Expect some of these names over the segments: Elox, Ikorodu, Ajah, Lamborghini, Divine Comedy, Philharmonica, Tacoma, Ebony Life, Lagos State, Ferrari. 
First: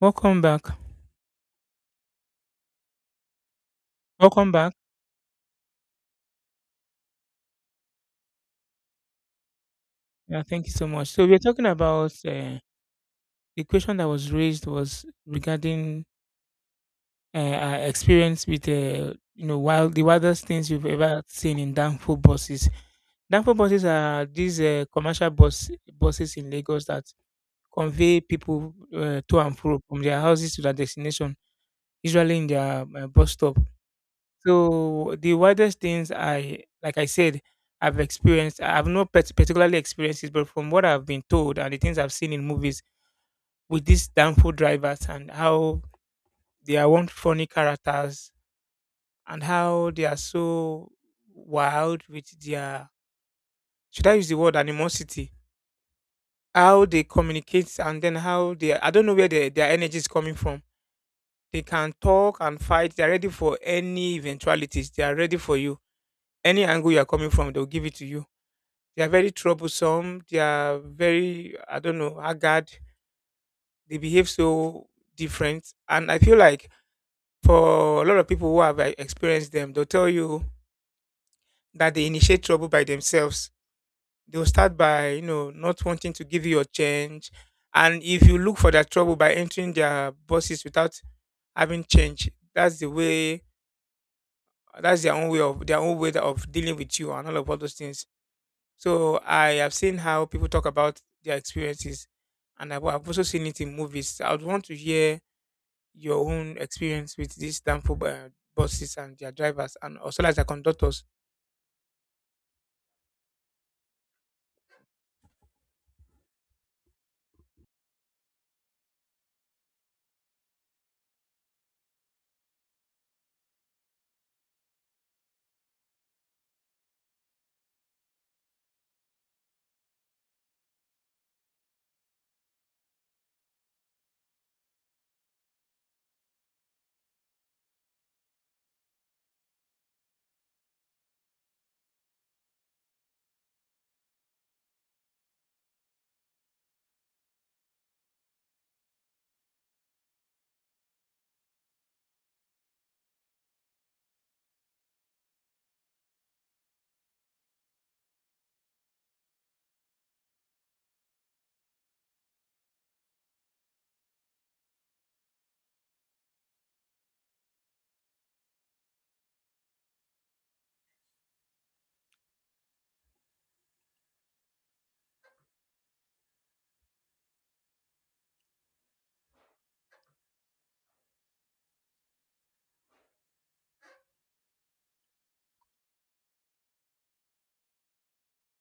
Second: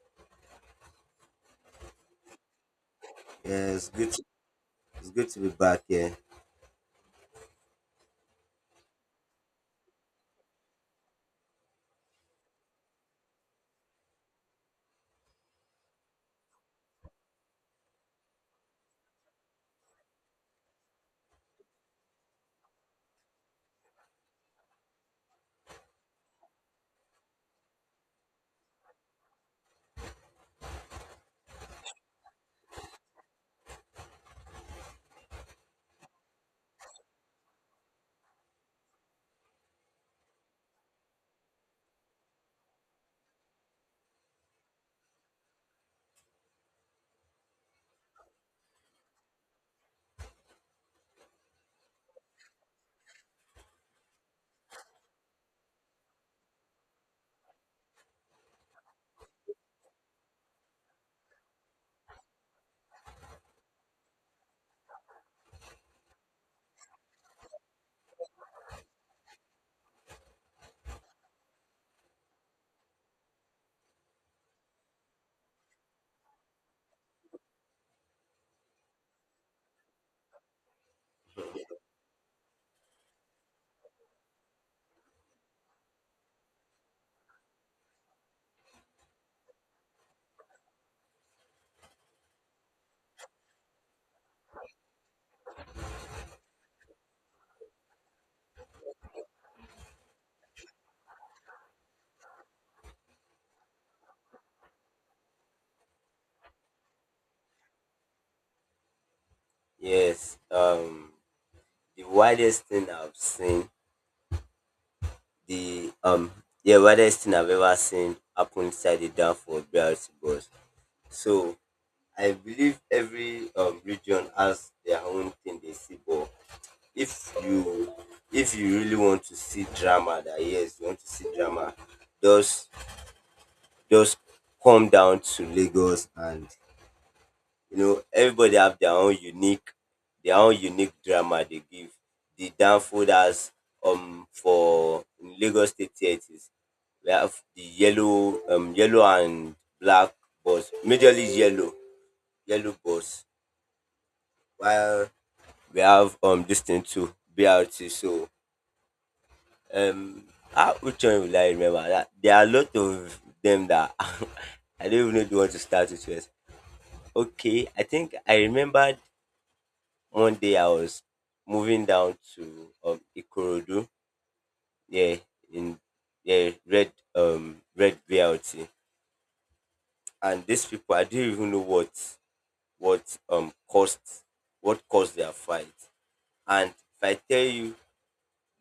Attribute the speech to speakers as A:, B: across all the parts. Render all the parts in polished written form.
A: Welcome back.
B: Yeah, it's good.
A: Welcome back.
B: It's good to be back here.
A: Yeah, thank you so much. So we're talking about the question that was raised was regarding our experience with wild the wildest things you've ever seen in downfall buses. Downfall buses are these commercial buses in Lagos that convey people to and fro from their houses to their destination, usually in their bus stop. So the wildest things like I said, I've experienced. I've not particularly experienced it, but from what I've been told and the things I've seen in movies with these downfall drivers and how they are one funny characters and how they are so wild with their should I use the word animosity? How they communicate and then how they I don't know where their energy is coming from. They can talk and fight. They are ready for any eventualities. They are ready for you. Any angle you are coming from, they'll give it to you. They are very troublesome. They are very, I don't know, haggard. They behave so different. And I feel like for a lot of people who have, like, experienced them, they'll tell you that they initiate trouble by themselves. They'll start by, you know, not wanting to give you your change. And if you look for that trouble by entering their bosses without having change, that's the way, that's their own way of, their own way of dealing with you and all of all those things. So I have seen how people talk about their experiences, and I've also seen it in movies. I would want to hear your own experience with these damnful buses and their drivers, and also as
B: Yes,
A: the conductors.
B: um, the wildest thing I've seen, the um, yeah, wildest thing I've ever seen happen inside the dam for BRT bus. So I believe every region has their own thing they see, but if you if you really want to see drama, that yes, you want to see drama, just just come down to Lagos and you know, everybody have their own unique drama they give. The downfall that's for in Lagos State theatres. We have the yellow and black bus. Majorly yellow bus. While we have this thing too, BRT. So um, which one will I remember? There are a lot of them that I don't even know if you want to start with first. Okay, I think I remembered one day I was moving down to Ikorodu, yeah, in yeah red red VLT, and these people I didn't even know what caused what caused their fight. And if I tell you,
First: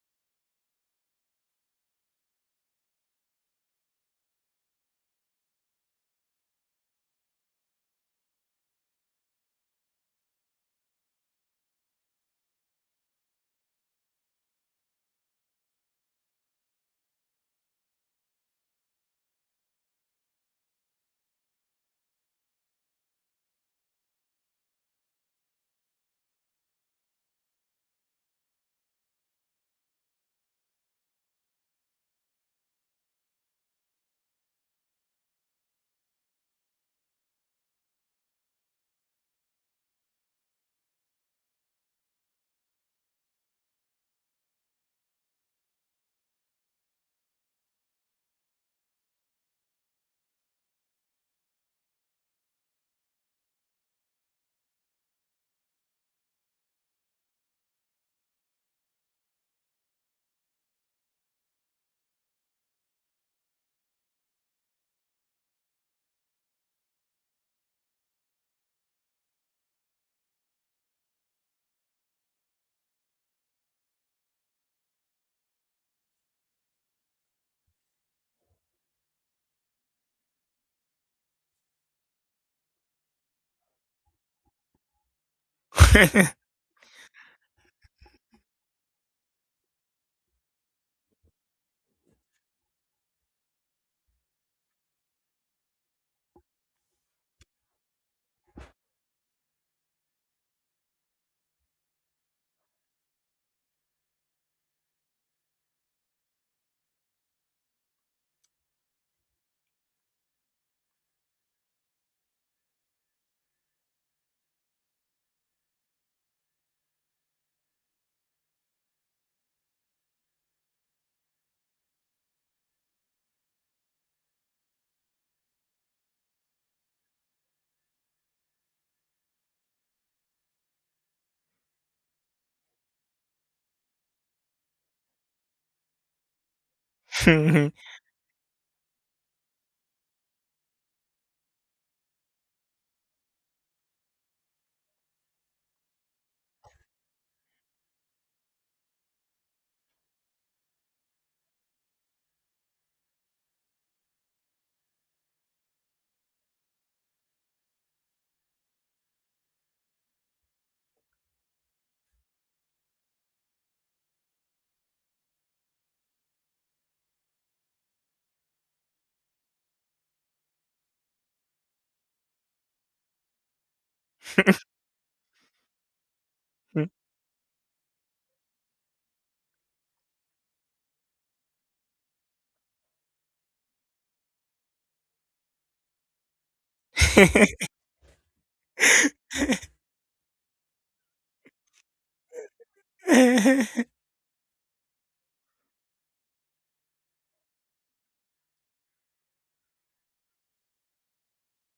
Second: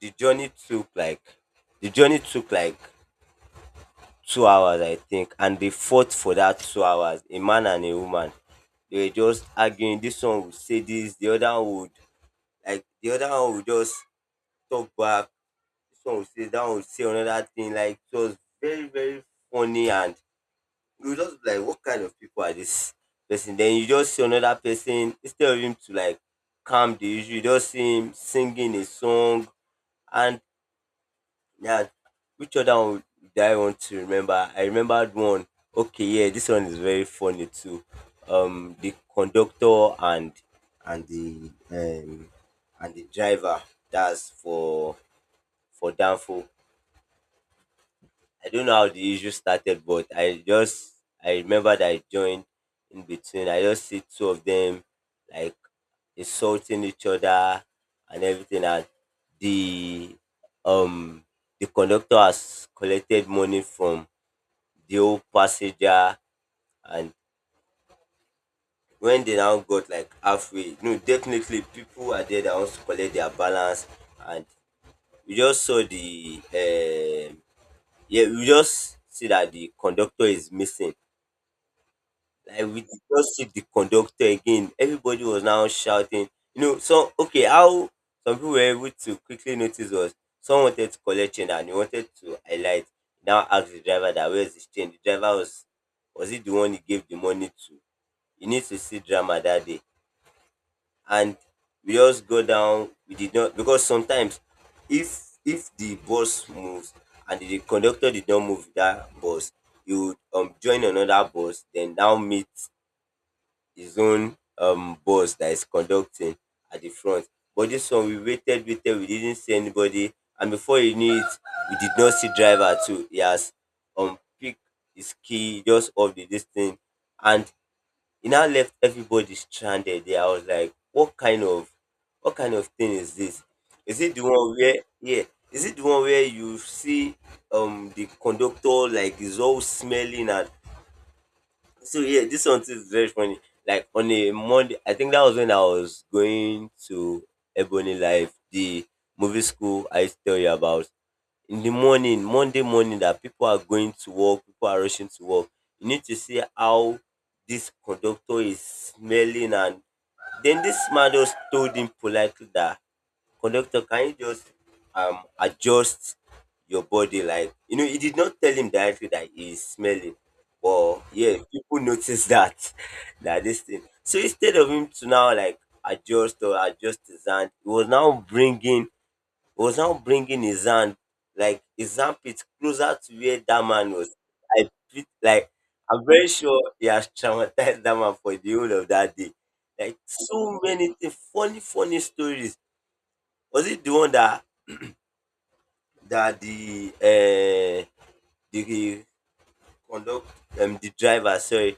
B: the journey took like the journey took like 2 hours, I think, and they fought for that 2 hours, a man and a woman. They were just arguing. This one would say this, the other one would just talk back some say that one will say another thing. Like it was very, very funny and you just be like, what kind of people are this person? Then you just see another person instead of him to like calm the issue, you just see him singing a song and yeah, which other one do I want to remember? I remembered one. Okay, yeah, this one is very funny too. The conductor and the um and the driver that's for danfo. I don't know how the issue started, but I remember that I joined in between. I just see two of them like insulting each other and everything, and the um the conductor has collected money from the old passenger, and when they now got like halfway, no, definitely people are there that wants to collect their balance, and we just saw the um yeah we just see that the conductor is missing. Like we did not see the conductor again. Everybody was now shouting. You know, so okay, how some people were able to quickly notice was someone wanted to collect change and he wanted to highlight. Now asked the driver that where's his change. The driver was it the one he gave the money to? You need to see drama that day. And we just go down. We did not, because sometimes if the bus moves and the conductor did not move that bus, you would join another bus, then now meet his own boss that is conducting at the front. But this one, we waited, waited, we didn't see anybody. And before you knew it, we did not see driver too. He has picked his key just off the distance. And he now left everybody stranded there. I was like, what kind of thing is this? Is it the one where yeah? Is it the one where you see the conductor like is all smelling? And so yeah, this one too is very funny. Like on a Monday, I think that was when I was going to Ebony Life, the movie school I used to tell you about. In the morning, Monday morning, that people are going to work, people are rushing to work. You need to see how this conductor is smelling, and then this man just told him politely that conductor, can you just adjust your body? Like, you know, he did not tell him directly that he's smelling. But yeah, people notice that that this thing. So instead of him to now like adjust or adjust his hand, he was now bringing his hand like his armpit closer to where that man was. I feel like I'm very sure he has traumatized that man for the whole of that day. Like so many things, funny, funny stories. Was it the one that that the conduct the driver, sorry,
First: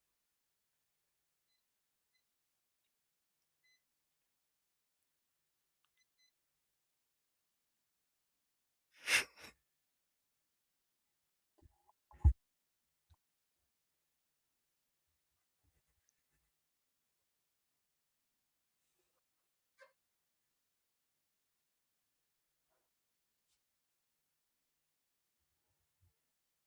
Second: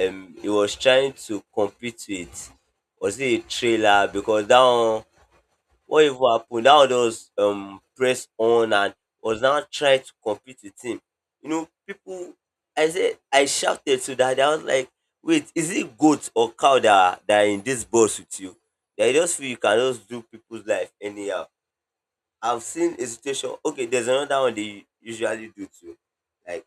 B: he was trying to compete with, was it a trailer, because that one, what even happened, that one was press on and was now trying to compete with him? You know, people, I said I shouted to that, I was like, wait, is it goat or cow that are in this bus with you that you just feel you can just do people's life anyhow? I've seen a situation. Okay, there's another one they usually do too, like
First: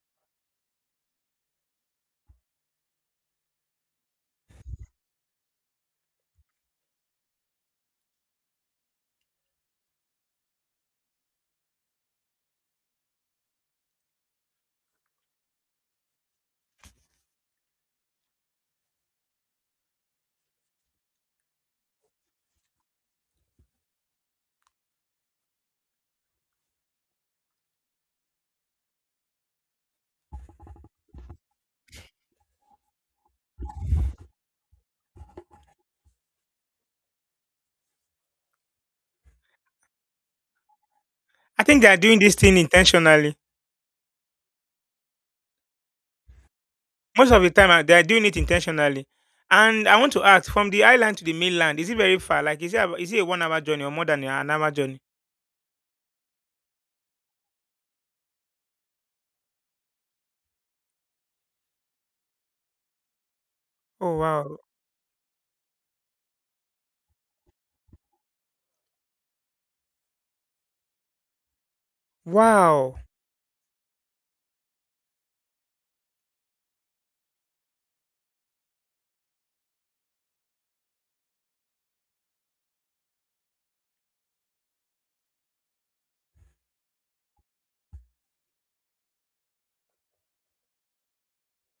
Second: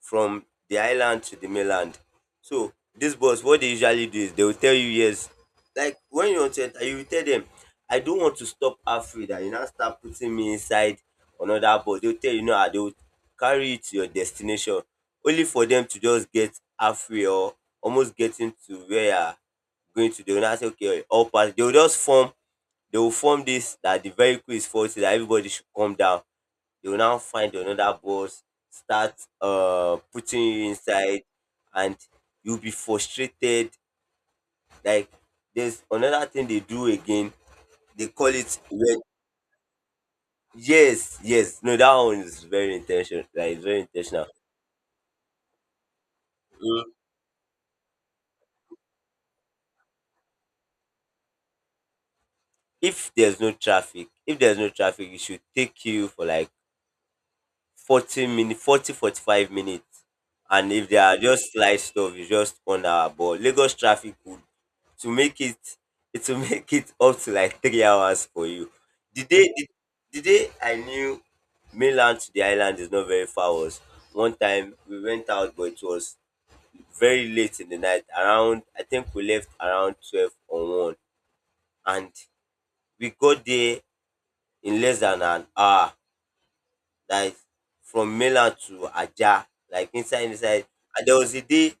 B: from the island to the mainland. So this bus, what they usually do is they will tell you yes. Like when you want to enter, you will tell them, I don't want to stop halfway. That you now start putting me inside another bus. They'll tell you no, ah, they will carry you to your destination, only for them to just get halfway or almost getting to where you are going to. They will now say okay, all pass. They will form this that the vehicle is faulty, that everybody should come down. They will now find another bus, start putting you inside, and you'll be frustrated. Like there's another thing they do again. They call it red. Yes, yes.
A: I
B: No,
A: think they
B: that
A: are doing
B: one
A: this
B: is
A: thing
B: very intentional.
A: intentionally.
B: Like it's very intentional. Mm.
A: Most of the time, they are doing it intentionally. And I want to ask, from the island to the mainland, is it very far? Like, is it is it a one-hour journey or more than
B: If
A: an
B: there's
A: hour
B: no
A: journey?
B: traffic, it should take you for like 40 minutes, forty five minutes. And if they are just light stuff, it's just 1 hour. But Lagos traffic
A: Oh
B: would
A: wow!
B: to make it it will make it up to like 3 hours for you. The day the, the day I knew mainland to the island is
A: Wow!
B: not very far was one time we went out but it was very late in the night. Around I think we left around 12 or one and we got there in less than an hour, like from mainland to Ajah, like inside. And there was a day,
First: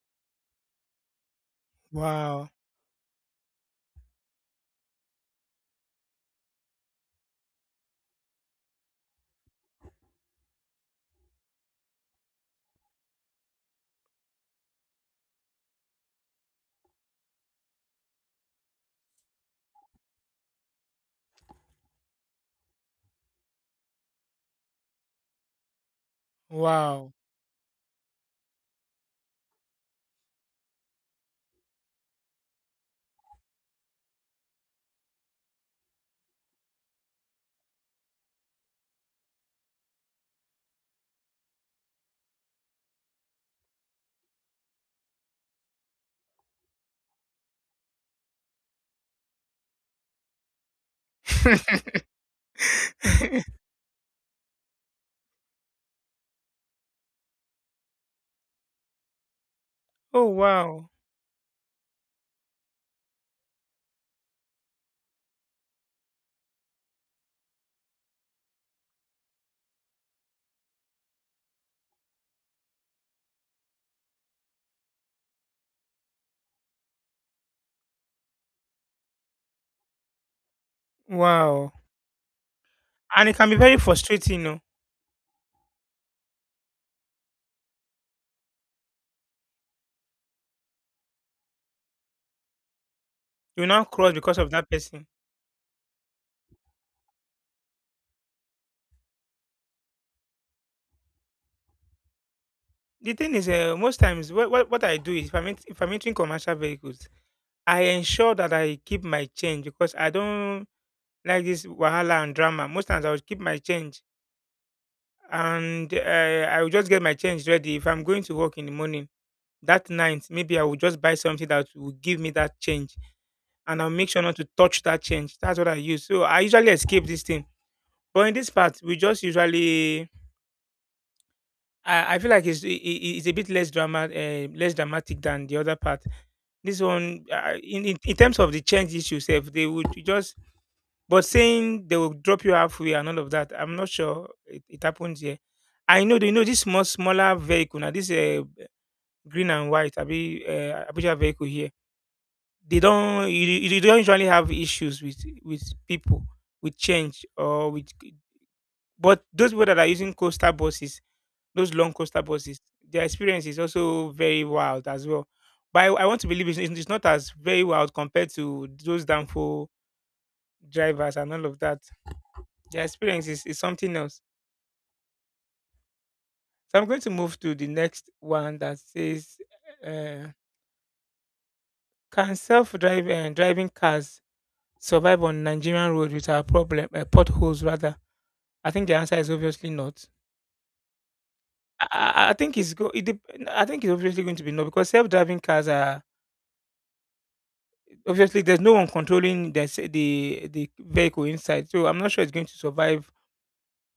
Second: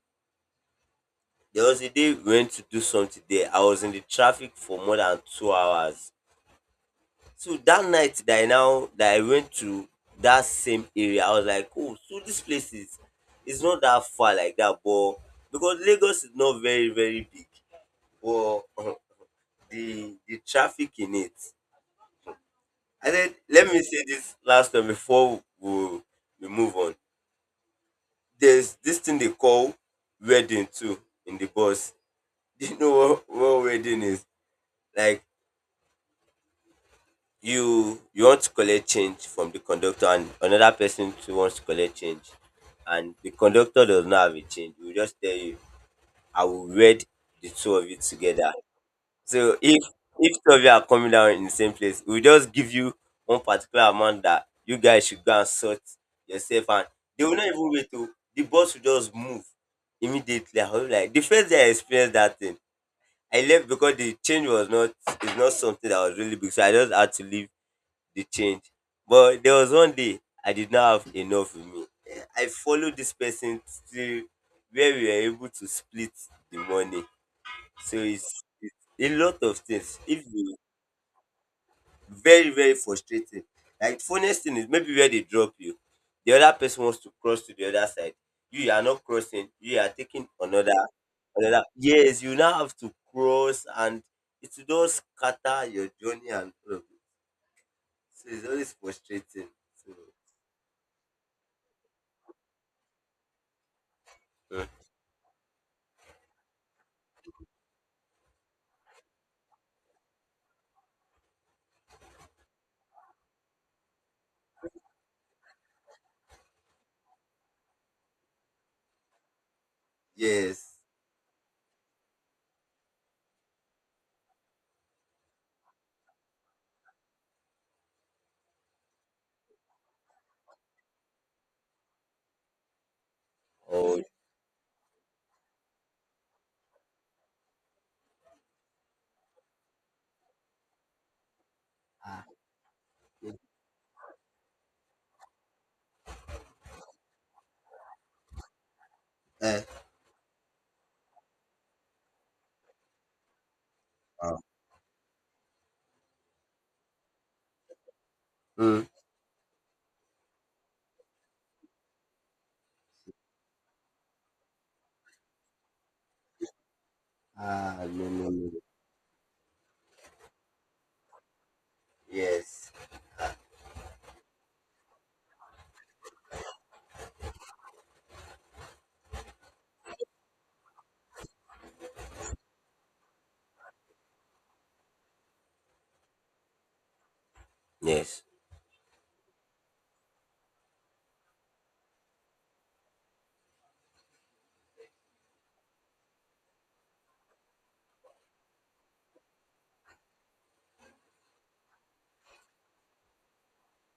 B: we
A: Wow!
B: went to do something there. I was in the traffic for more than 2 hours. So that night that I went to that same area, I was like, oh, so this place is, it's not that far like that, but because Lagos is not very very big, but the traffic in it. I said, let me say this last one before we move on.
A: Wow!
B: There's this thing they call wedding too in the bus. Do you know what wedding is? Like you want to collect change from the conductor and another person too wants to collect change and the conductor does not have a change. He will just tell you, I will read the two of you together. So if two of you are coming down in the same place, we'll just give you one particular amount that you guys should go and sort yourself and they will not even wait to, the boss will just move
A: Oh
B: immediately. I was
A: wow!
B: like the first day I experienced that thing, I left because the change was not, is not something that was really big. So I just had to leave the change. But there was one day I did not have enough with me. Eh, I followed this person till where we were able to split the money. So it's a lot of things. If you,
A: Wow.
B: very, very
A: And it
B: frustrating.
A: can be very
B: Like
A: frustrating,
B: funniest
A: you
B: thing
A: know.
B: is maybe where they drop you, the other person wants to cross to the other side. You are not crossing, you are taking another, yes, you now have to
A: You
B: cross
A: now
B: and
A: cross because of
B: it
A: that
B: will just
A: person.
B: scatter your journey and all of it. So it's always frustrating. So
A: The thing is, most times, what
B: mm,
A: I do is, if I'm entering commercial vehicles, I ensure that I keep my change because I don't like this wahala and drama. Most times, I will keep my change and I will just get my change ready. If I'm going to work in the morning, that night, maybe I will
B: yes.
A: just buy something that will give me that change and I'll make sure not to touch that change. That's what I use. So I usually escape this thing. But in this part, we just usually I feel like it's it's a bit less drama
B: Oh,
A: less dramatic than the other part. This one, in terms of the change issues, self they would just but saying they will
B: ah,
A: drop you halfway and all of that. I'm not sure it happens here. I know you know this small smaller vehicle now. This green
B: eh,
A: and white Abi Abuja vehicle here. They don't you don't usually
B: ah,
A: have issues with people with change or with
B: mm.
A: but those people that are using coastal buses those long coaster buses. Their experience is also very wild as well. But I want to believe it's not as very
B: Ah,
A: wild
B: no,
A: compared
B: no, no.
A: to those downfall drivers and all of that.
B: Yes.
A: Their experience is something else. So I'm going to move to the next one that says, uh, "Can self-drive driving cars survive on Nigerian road with our problem potholes?" Rather,
B: Yes.
A: I think the answer is obviously not. I I think it's go. I think it's obviously going to be no because self-driving cars are obviously there's no one controlling the the vehicle inside, so I'm not sure it's going to survive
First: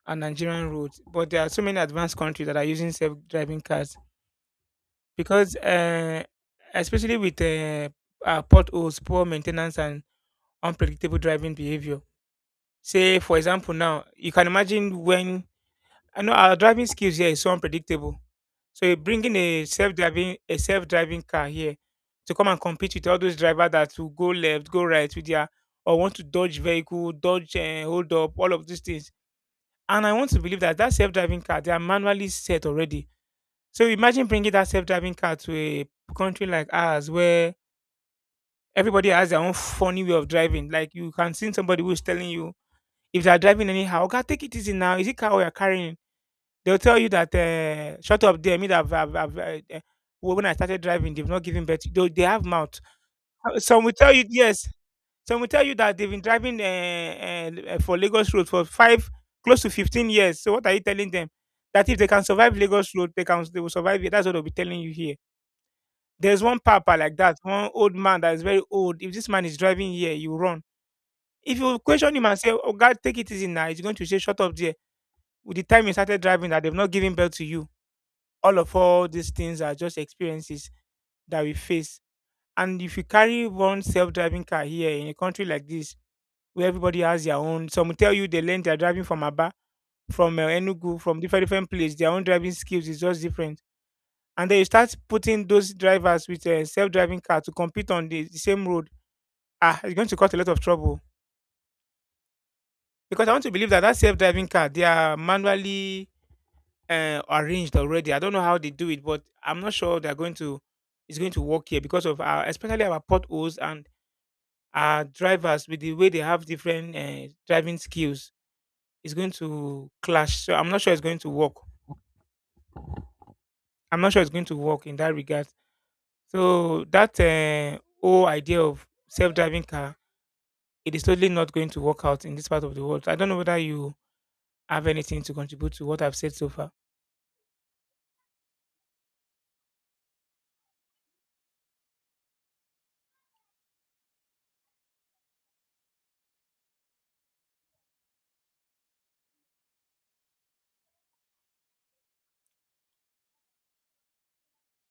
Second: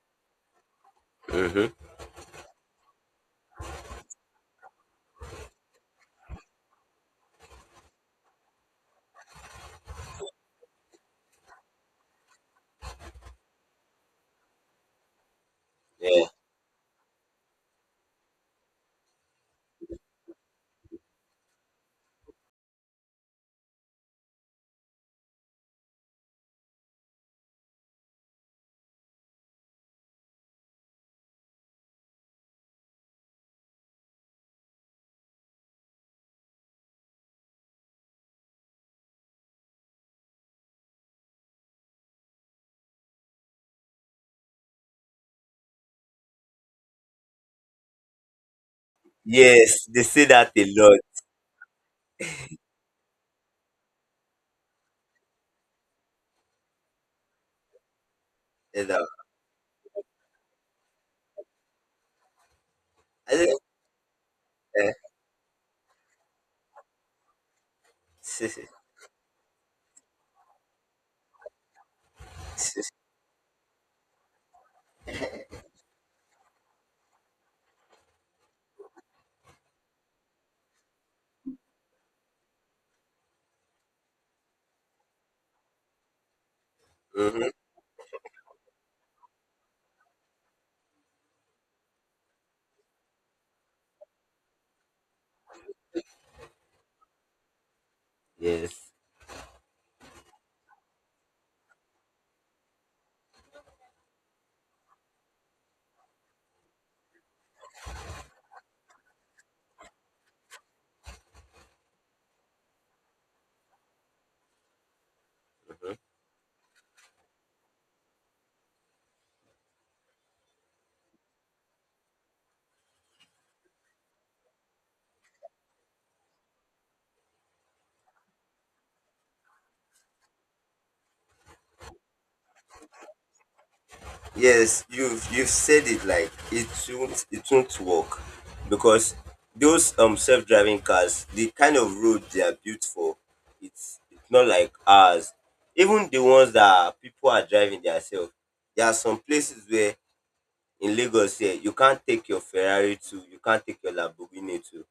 A: a Nigerian road. But there are so
B: Mm-hmm.
A: many advanced countries that are using self-driving cars because, especially with potholes, poor maintenance, and unpredictable driving behavior. Say, for example, now you can imagine when I know our driving skills here is so unpredictable. So you're bringing a self-driving car here to come and compete with all those drivers that will go left, go right with their or want to dodge vehicle, dodge and hold up, all of these things. And I want to believe that that self-driving car they are manually set already. So imagine bringing that self-driving car to a country like ours where everybody has their own funny way of driving. Like you can see somebody who's telling you if they are driving anyhow, God, take it easy now. Is it car we are carrying? They'll tell you that, "Shut up there, me that I've
B: Yes, they say
A: well, when
B: that
A: I
B: a
A: started
B: lot.
A: driving, they've not given birth." Though they have mouth. Some will tell you yes, some will tell you that they've been driving, for Lagos road for
B: You know.
A: 5, close to 15 years. So what are you telling them? That if they can survive Lagos road,
B: I
A: they
B: don't-
A: will survive it. That's what they'll be telling you
B: eh.
A: here. There's one papa like that, one old man that is very old. If this man is driving here, you run. If you question him and say, "Oh God, take it easy now," he's going to say, "Shut up there. With the time you started driving, that they've not given birth to you." All of all these things are just experiences that we face. And if you carry one self-driving car here in a country like this, where everybody has their
B: Mhm.
A: own, some will tell you they learn their driving from Aba, from Enugu, from different different places. Their own driving skills is just different. And then you start putting those drivers with a self-driving car to compete on the same road.
B: Yes.
A: Ah, it's going to cause a lot of trouble because I want to believe that that self-driving car they are manually arranged already. I don't know how they do it, but I'm not sure they're going to it's going to work here because of our especially our potholes and our drivers with the
B: Mhm.
A: way they have different driving skills. It's going to clash. So I'm not sure it's going to work. I'm not sure it's going to work in that regard. So that whole idea of self-driving car, it is totally not going to work out in this part of the world. I don't know whether you
B: Yes,
A: have anything
B: you've
A: to
B: you've
A: contribute to
B: said
A: what
B: it,
A: I've
B: like
A: said so
B: it
A: far?
B: won't, it won't work because those self-driving cars, the kind of road they are built for, it's not like ours. Even the ones that people are driving themselves, there are some places where in Lagos here you can't take your Ferrari to, you can't take your Lamborghini to.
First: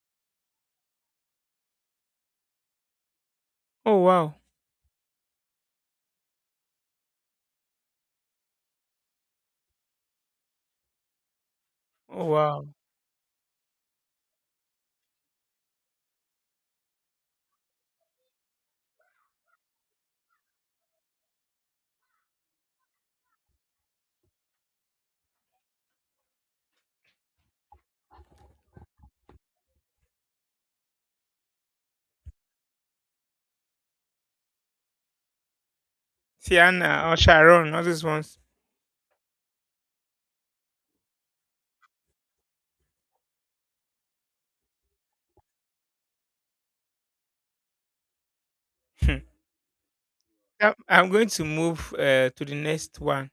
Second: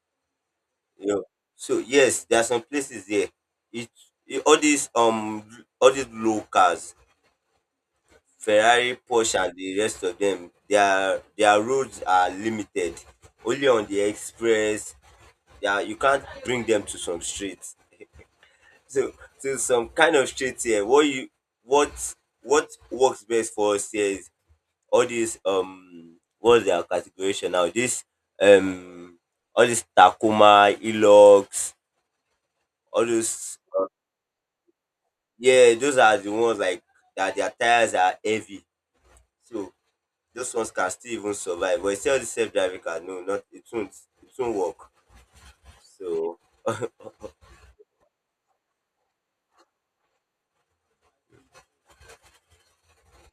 B: You know, so yes there are some places there, it,
A: Oh wow!
B: it all these low cars, Ferrari, Porsche and the rest of them, their roads
A: Oh
B: are
A: wow!
B: limited only on the express. They are, you can't bring them to some streets. So so some kind of streets here, what you what what works best for us here is all these what's their categorization now, this um all these Tacoma, Elox, all those. Yeah, those are the ones like
A: Tiana or
B: that their
A: Sharon, all
B: tires
A: these
B: are
A: ones.
B: heavy. So those ones can still even survive. But you see all the self driving car, no, not, it won't, it won't work. So
A: Hmm. Now, I'm going to move to the next one.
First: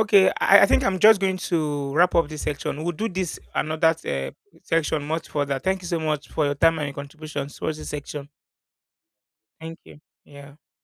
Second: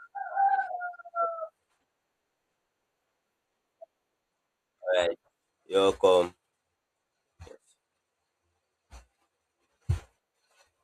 A: Okay, I think I'm just going to wrap up this section. We'll do this another section
B: alright,
A: much further. Thank
B: you're
A: you so much
B: welcome.
A: for your time and your contributions towards this section. Thank you. Yeah.